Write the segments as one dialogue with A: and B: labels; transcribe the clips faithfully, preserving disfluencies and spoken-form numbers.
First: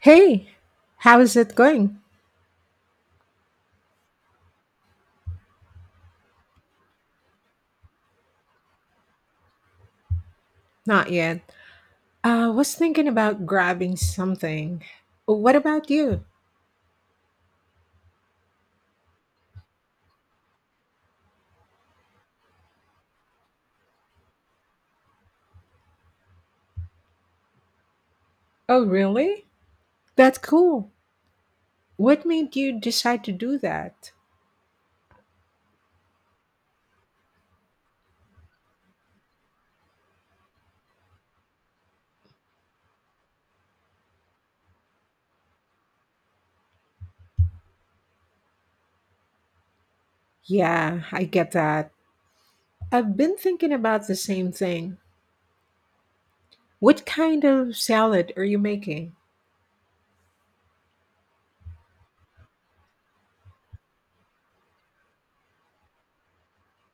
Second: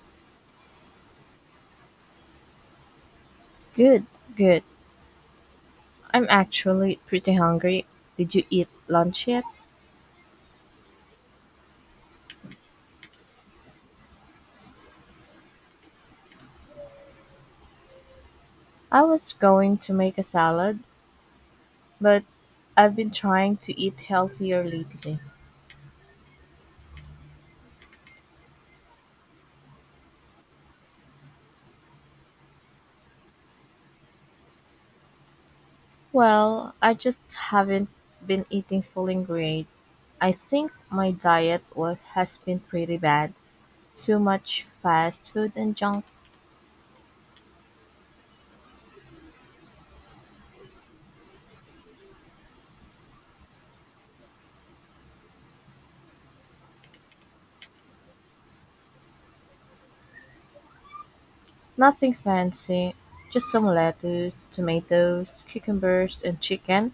A: Hey, how's it going?
B: Good, good. I'm actually pretty hungry. Did you eat lunch yet?
A: Not yet. I uh, was thinking about grabbing something. What about you?
B: I was going to make a salad, but I've been trying to eat healthier lately.
A: Oh, really? That's cool. What made you decide to do that?
B: Well, I just haven't been eating full ingredients. I think my diet was, has been pretty bad. Too much fast food and junk.
A: Yeah, I get that. I've been thinking about the same thing. What kind of salad are you making?
B: Nothing fancy, just some lettuce, tomatoes, cucumbers, and chicken.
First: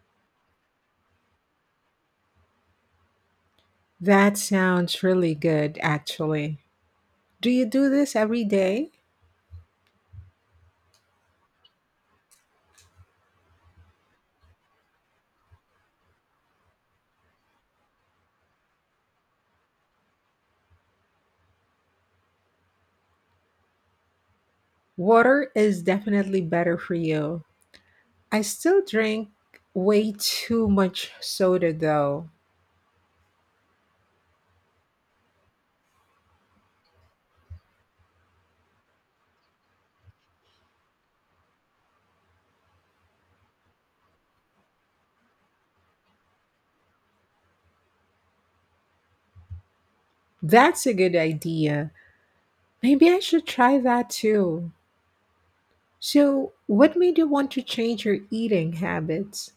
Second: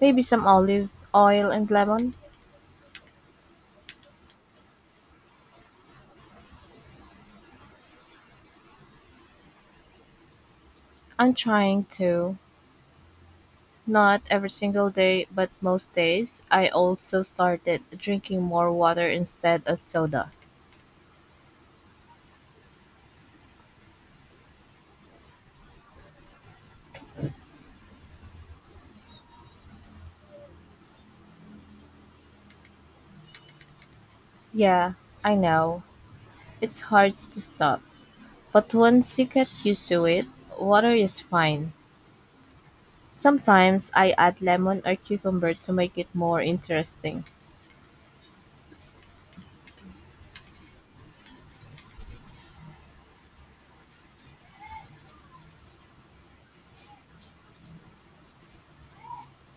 B: Maybe some olive oil and lemon.
A: That sounds really good, actually. Do you do this every day?
B: I'm trying to Not every single day, but most days. I also started drinking more water instead of soda.
A: Water is definitely better for you. I still drink way too much soda though.
B: Yeah, I know. It's hard to stop. But once you get used to it, water is fine. Sometimes I add lemon or cucumber to make it more interesting.
A: That's a good idea. Maybe I should try that too. So, what made you want to change your eating habits?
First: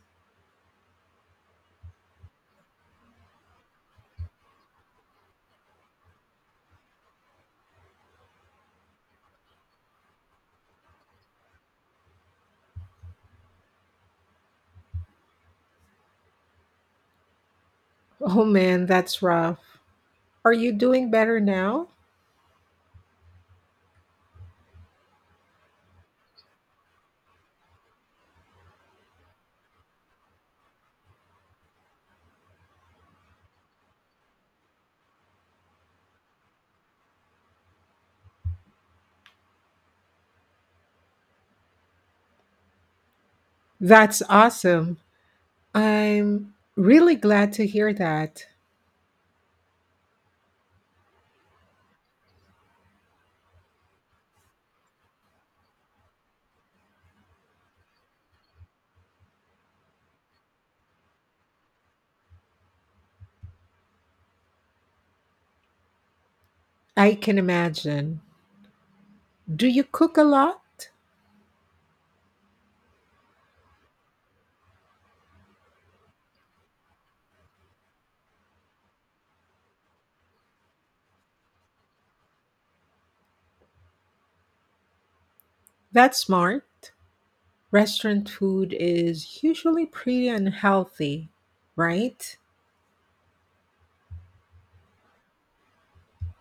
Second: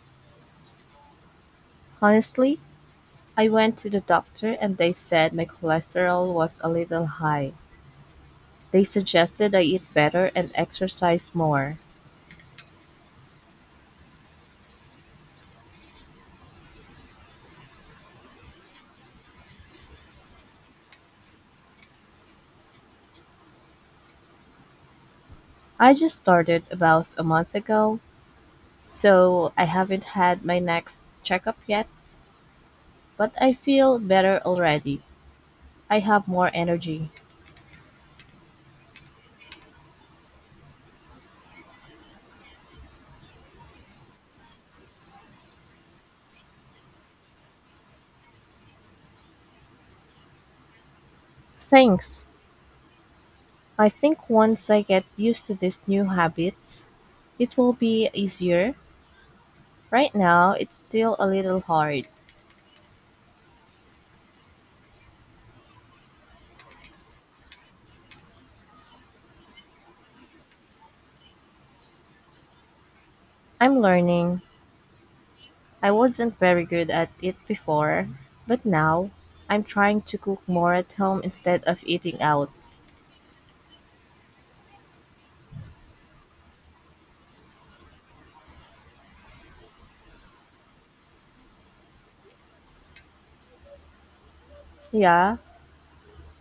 B: Honestly, I went to the doctor and they said my cholesterol was a little high. They suggested I eat better and exercise more.
A: Oh man, that's rough. Are you doing better now?
B: I just started about a month ago, so I haven't had my next checkup yet, but I feel better already. I have more energy.
A: That's awesome. I'm really glad to hear that.
B: Thanks. I think once I get used to these new habits, it will be easier. Right now, it's still a little hard.
A: I can imagine. Do you cook a lot?
B: I'm learning. I wasn't very good at it before, but now I'm trying to cook more at home instead of eating out.
A: That's smart. Restaurant food is usually pretty unhealthy, right?
B: Yeah,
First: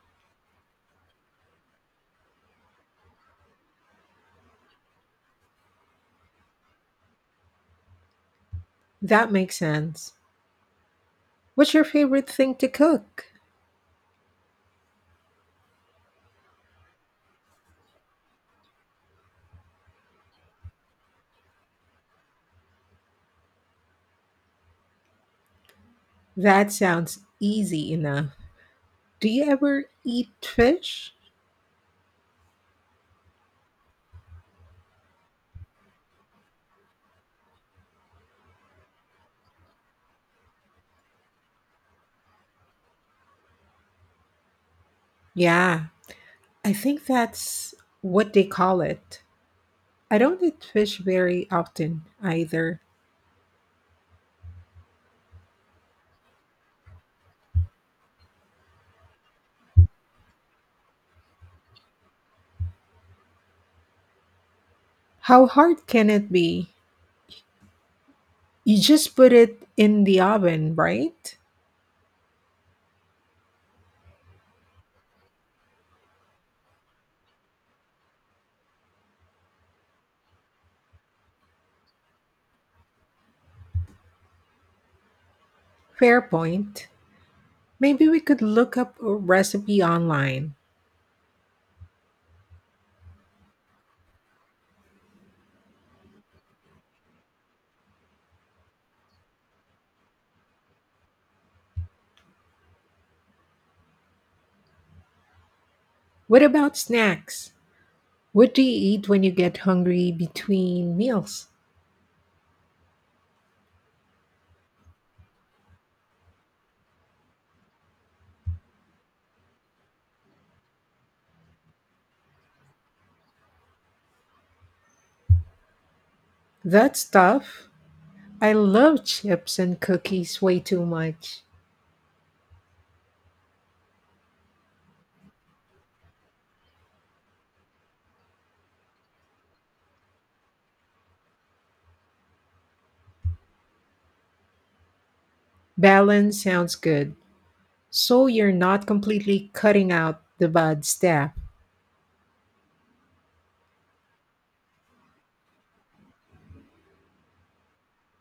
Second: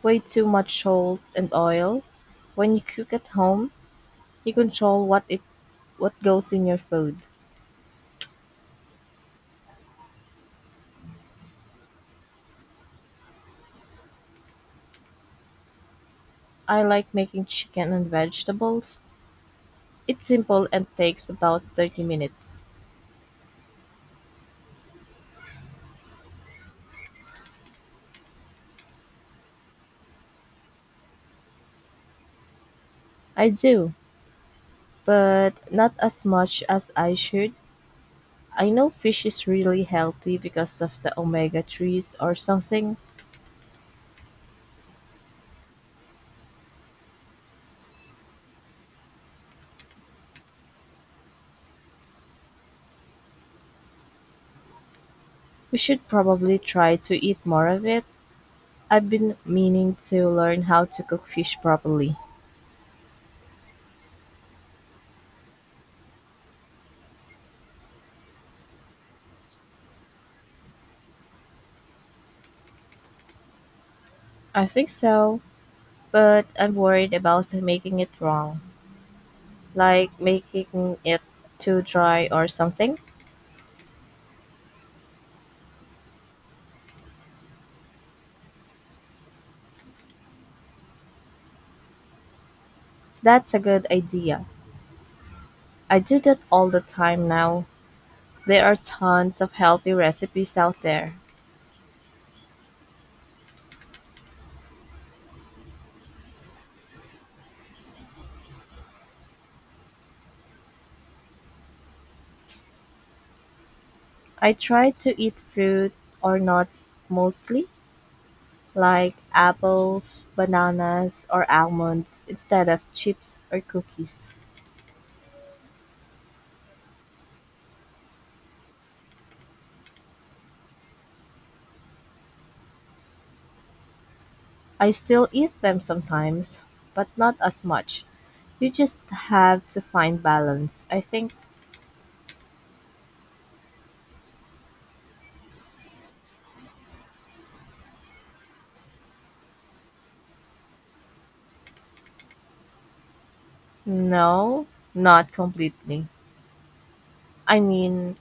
B: way too much salt and oil. When you cook at home, you control what it what goes in your food.
A: That makes sense. What's your favorite thing to cook?
B: I like making chicken and vegetables. It's simple and takes about thirty minutes.
A: That sounds easy enough. Do you ever eat fish?
B: I do, but not as much as I should. I know fish is really healthy because of the omega threes or something.
A: Yeah, I think that's what they call it. I don't eat fish very often either.
B: We should probably try to eat more of it. I've been meaning to learn how to cook fish properly.
A: How hard can it be? You just put it in the oven, right?
B: I think so, but I'm worried about making it wrong. Like making it too dry or something?
A: Fair point. Maybe we could look up a recipe online.
B: That's a good idea. I do that all the time now. There are tons of healthy recipes out there.
A: What about snacks? What do you eat when you get hungry between meals?
B: I try to eat fruit or nuts mostly, like apples, bananas, or almonds instead of chips or cookies.
A: That's tough. I love chips and cookies way too much.
B: I still eat them sometimes, but not as much. You just have to find balance, I think.
A: Balance sounds good. So you're not completely cutting out the bad stuff.
B: No, not completely. I mean,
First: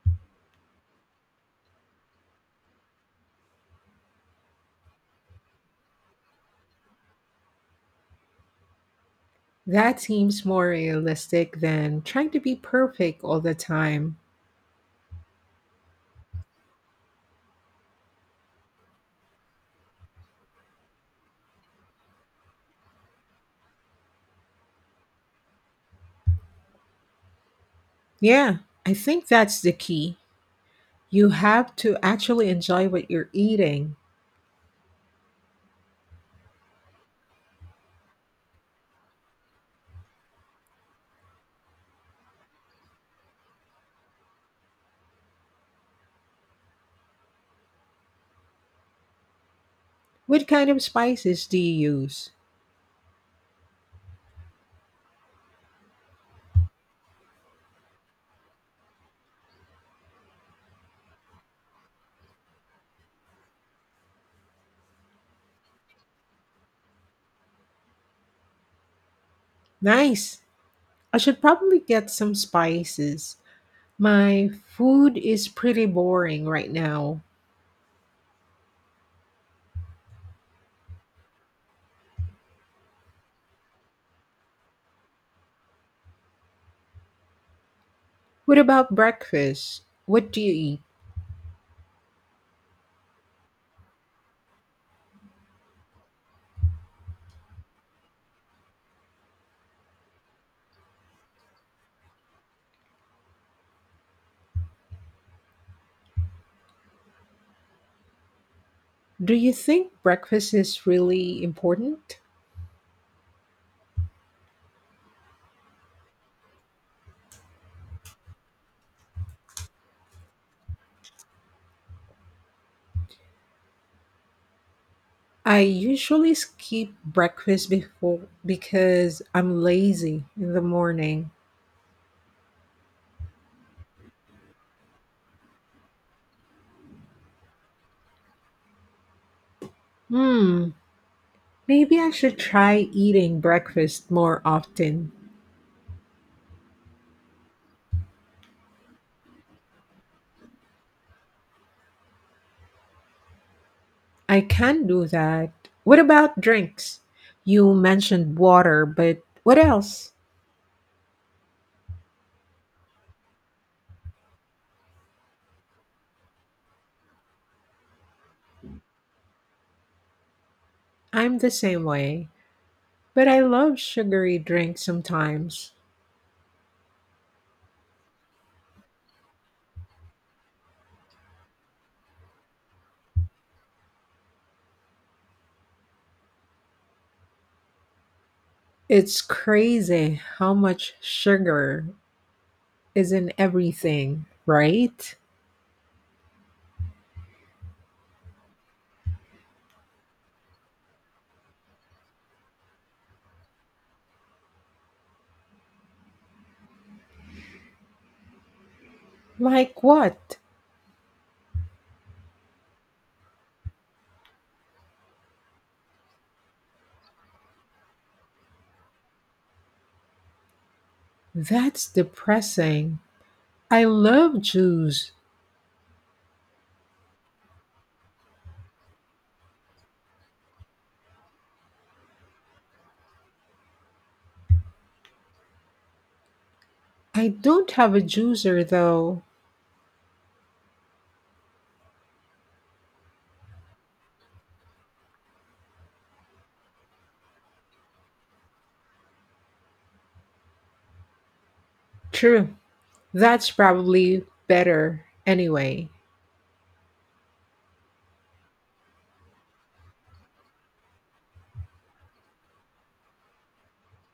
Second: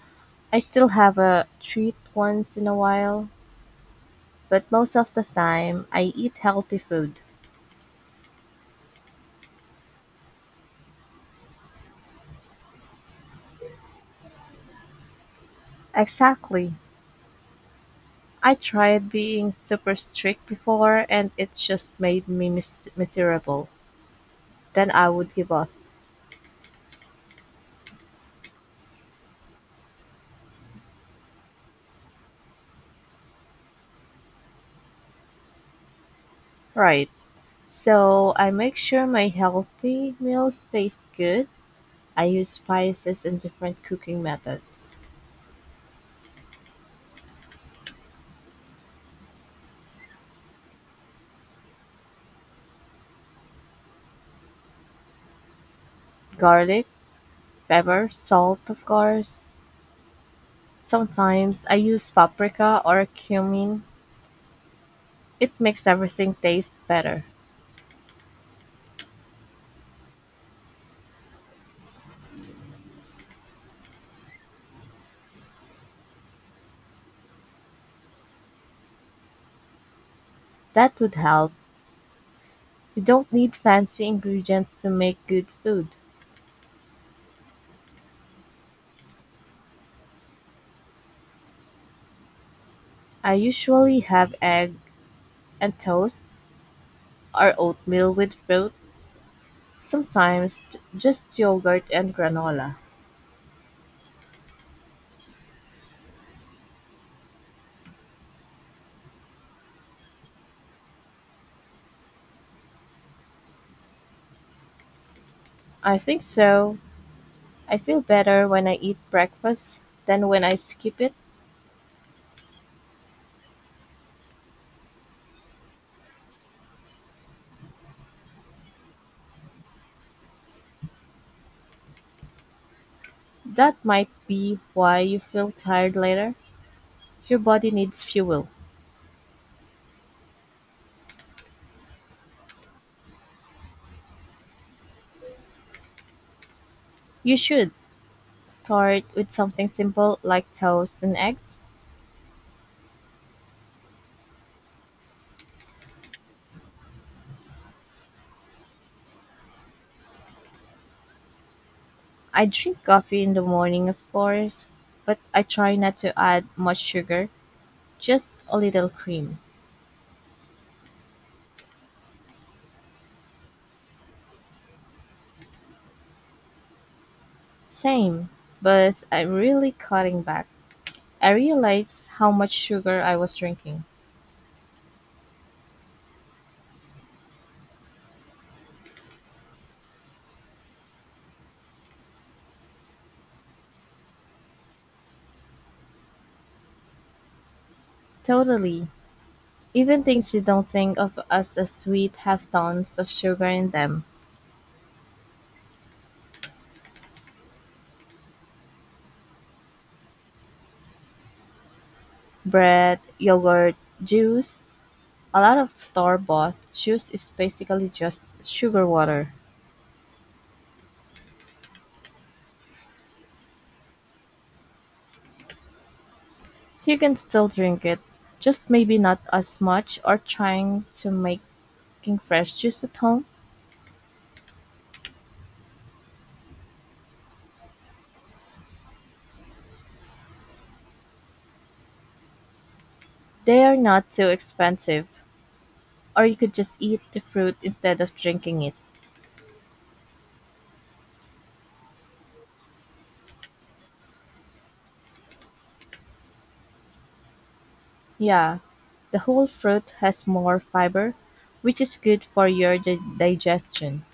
B: I still have a treat once in a while, but most of the time I eat healthy food.
A: That seems more realistic than trying to be perfect all the time.
B: Exactly. I tried being super strict before and it just made me mis- miserable. Then I would give up.
A: Yeah, I think that's the key. You have to actually enjoy what you're eating.
B: Right. So I make sure my healthy meals taste good. I use spices and different cooking methods.
A: What kind of spices do you use?
B: Garlic, pepper, salt, of course. Sometimes I use paprika or cumin. It makes everything taste better.
A: Nice. I should probably get some spices. My food is pretty boring right now.
B: That would help. You don't need fancy ingredients to make good food.
A: What about breakfast? What do you eat?
B: I usually have egg and toast or oatmeal with fruit, sometimes j- just yogurt and granola.
A: Do you think breakfast is really important?
B: I think so. I feel better when I eat breakfast than when I skip it.
A: I usually skip breakfast before because I'm lazy in the morning.
B: That might be why you feel tired later. Your body needs fuel.
A: Hmm, maybe I should try eating breakfast more often.
B: You should start with something simple like toast and eggs.
A: I can do that. What about drinks? You mentioned water, but what else?
B: I drink coffee in the morning, of course, but I try not to add much sugar, just a little cream.
A: I'm the same way, but I love sugary drinks sometimes.
B: Same, but I'm really cutting back. I realize how much sugar I was drinking.
A: It's crazy how much sugar is in everything, right?
B: Totally. Even things you don't think of as a sweet have tons of sugar in them.
A: Like what?
B: Bread, yogurt, juice. A lot of store bought juice is basically just sugar water.
A: That's depressing. I love juice.
B: You can still drink it, just maybe not as much, or trying to make making fresh juice at home.
A: I don't have a juicer though.
B: They are not too expensive, or you could just eat the fruit instead of drinking it.
A: True. That's probably better anyway.
B: Yeah, the whole fruit has more fiber, which is good for your di- digestion.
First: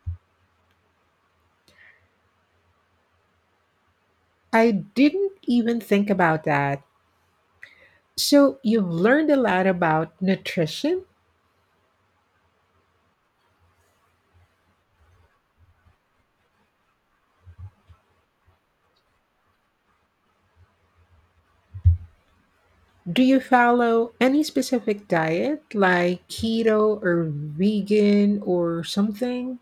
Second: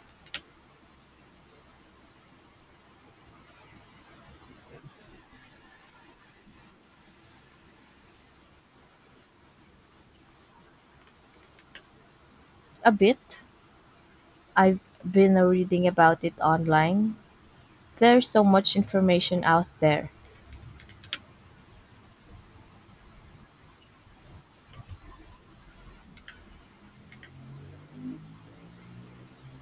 A: I didn't even think about that. So, you've learned a lot about nutrition?
B: A bit. I've been reading about it online. There's so much information out there.
A: Do you follow any specific diet like keto or vegan or something?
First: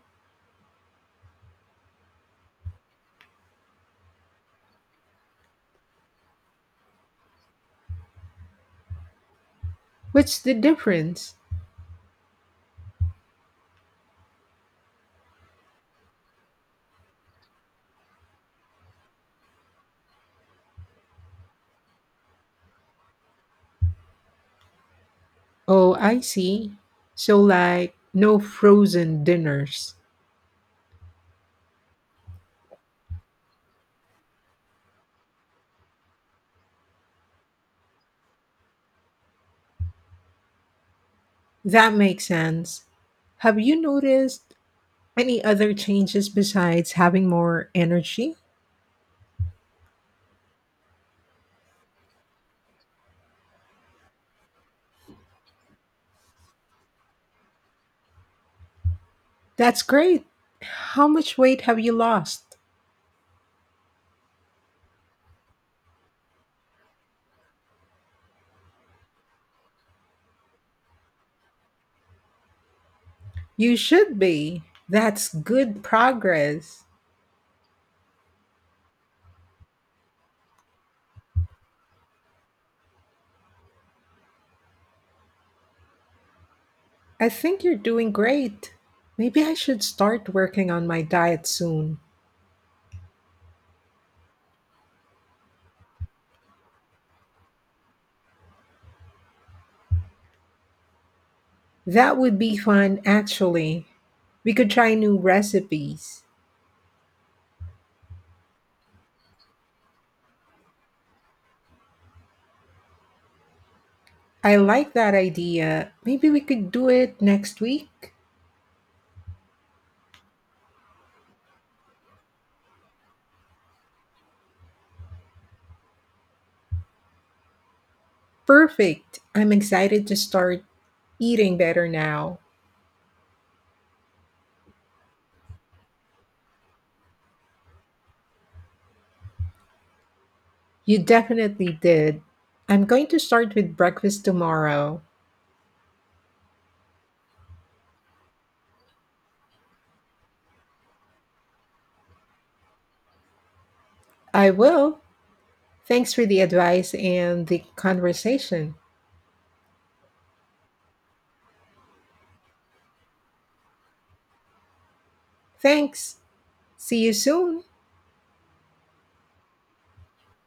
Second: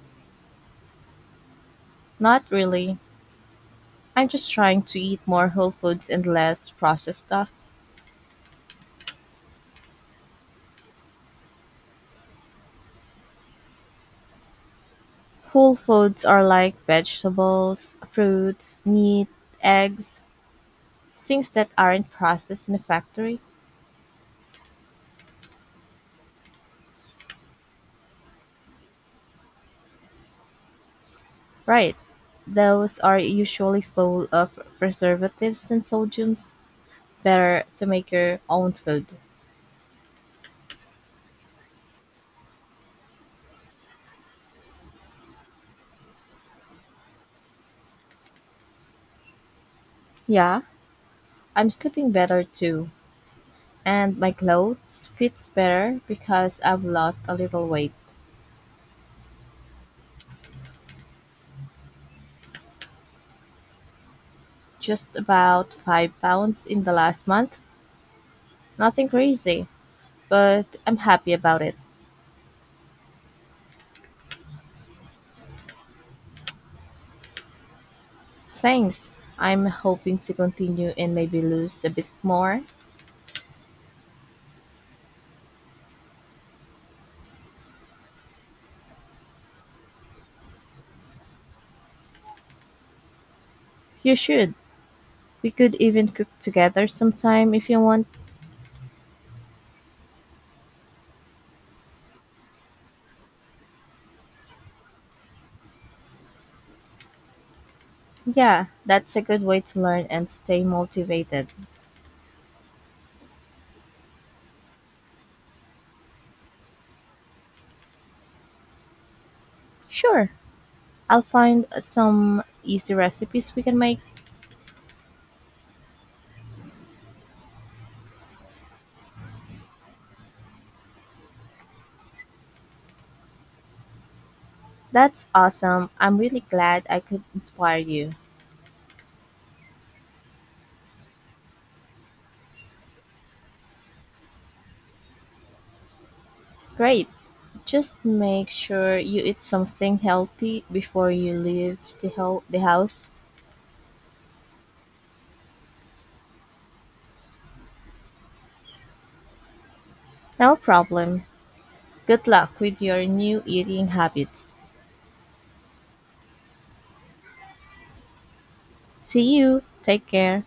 B: Not really. I'm just trying to eat more whole foods and less processed stuff.
A: What's the difference?
B: Whole foods are like vegetables, fruits, meat, eggs, things that aren't processed in a factory?
A: Oh, I see. So, like, no frozen dinners.
B: Right. Those are usually full of preservatives and sodiums. Better to make your own food.
A: That makes sense. Have you noticed any other changes besides having more energy?
B: Yeah, I'm sleeping better too. And my clothes fits better because I've lost a little weight.
A: That's great. How much weight have you lost?
B: Just about five pounds in the last month. Nothing crazy, but I'm happy about it.
A: You should be. That's good progress.
B: Thanks. I'm hoping to continue and maybe lose a bit more.
A: I think you're doing great. Maybe I should start working on my diet soon.
B: You should. We could even cook together sometime if you want.
A: That would be fun, actually. We could try new recipes.
B: Yeah, that's a good way to learn and stay motivated.
A: I like that idea. Maybe we could do it next week.
B: Sure, I'll find some easy recipes we can make.
A: Perfect. I'm excited to start eating better now.
B: That's awesome. I'm really glad I could inspire you.
A: You definitely did. I'm going to start with breakfast tomorrow.
B: Great. Just make sure you eat something healthy before you leave the, ho- the house.
A: I will. Thanks for the advice and the conversation.
B: No problem. Good luck with your new eating habits.
A: Thanks. See you soon.
B: See you. Take care.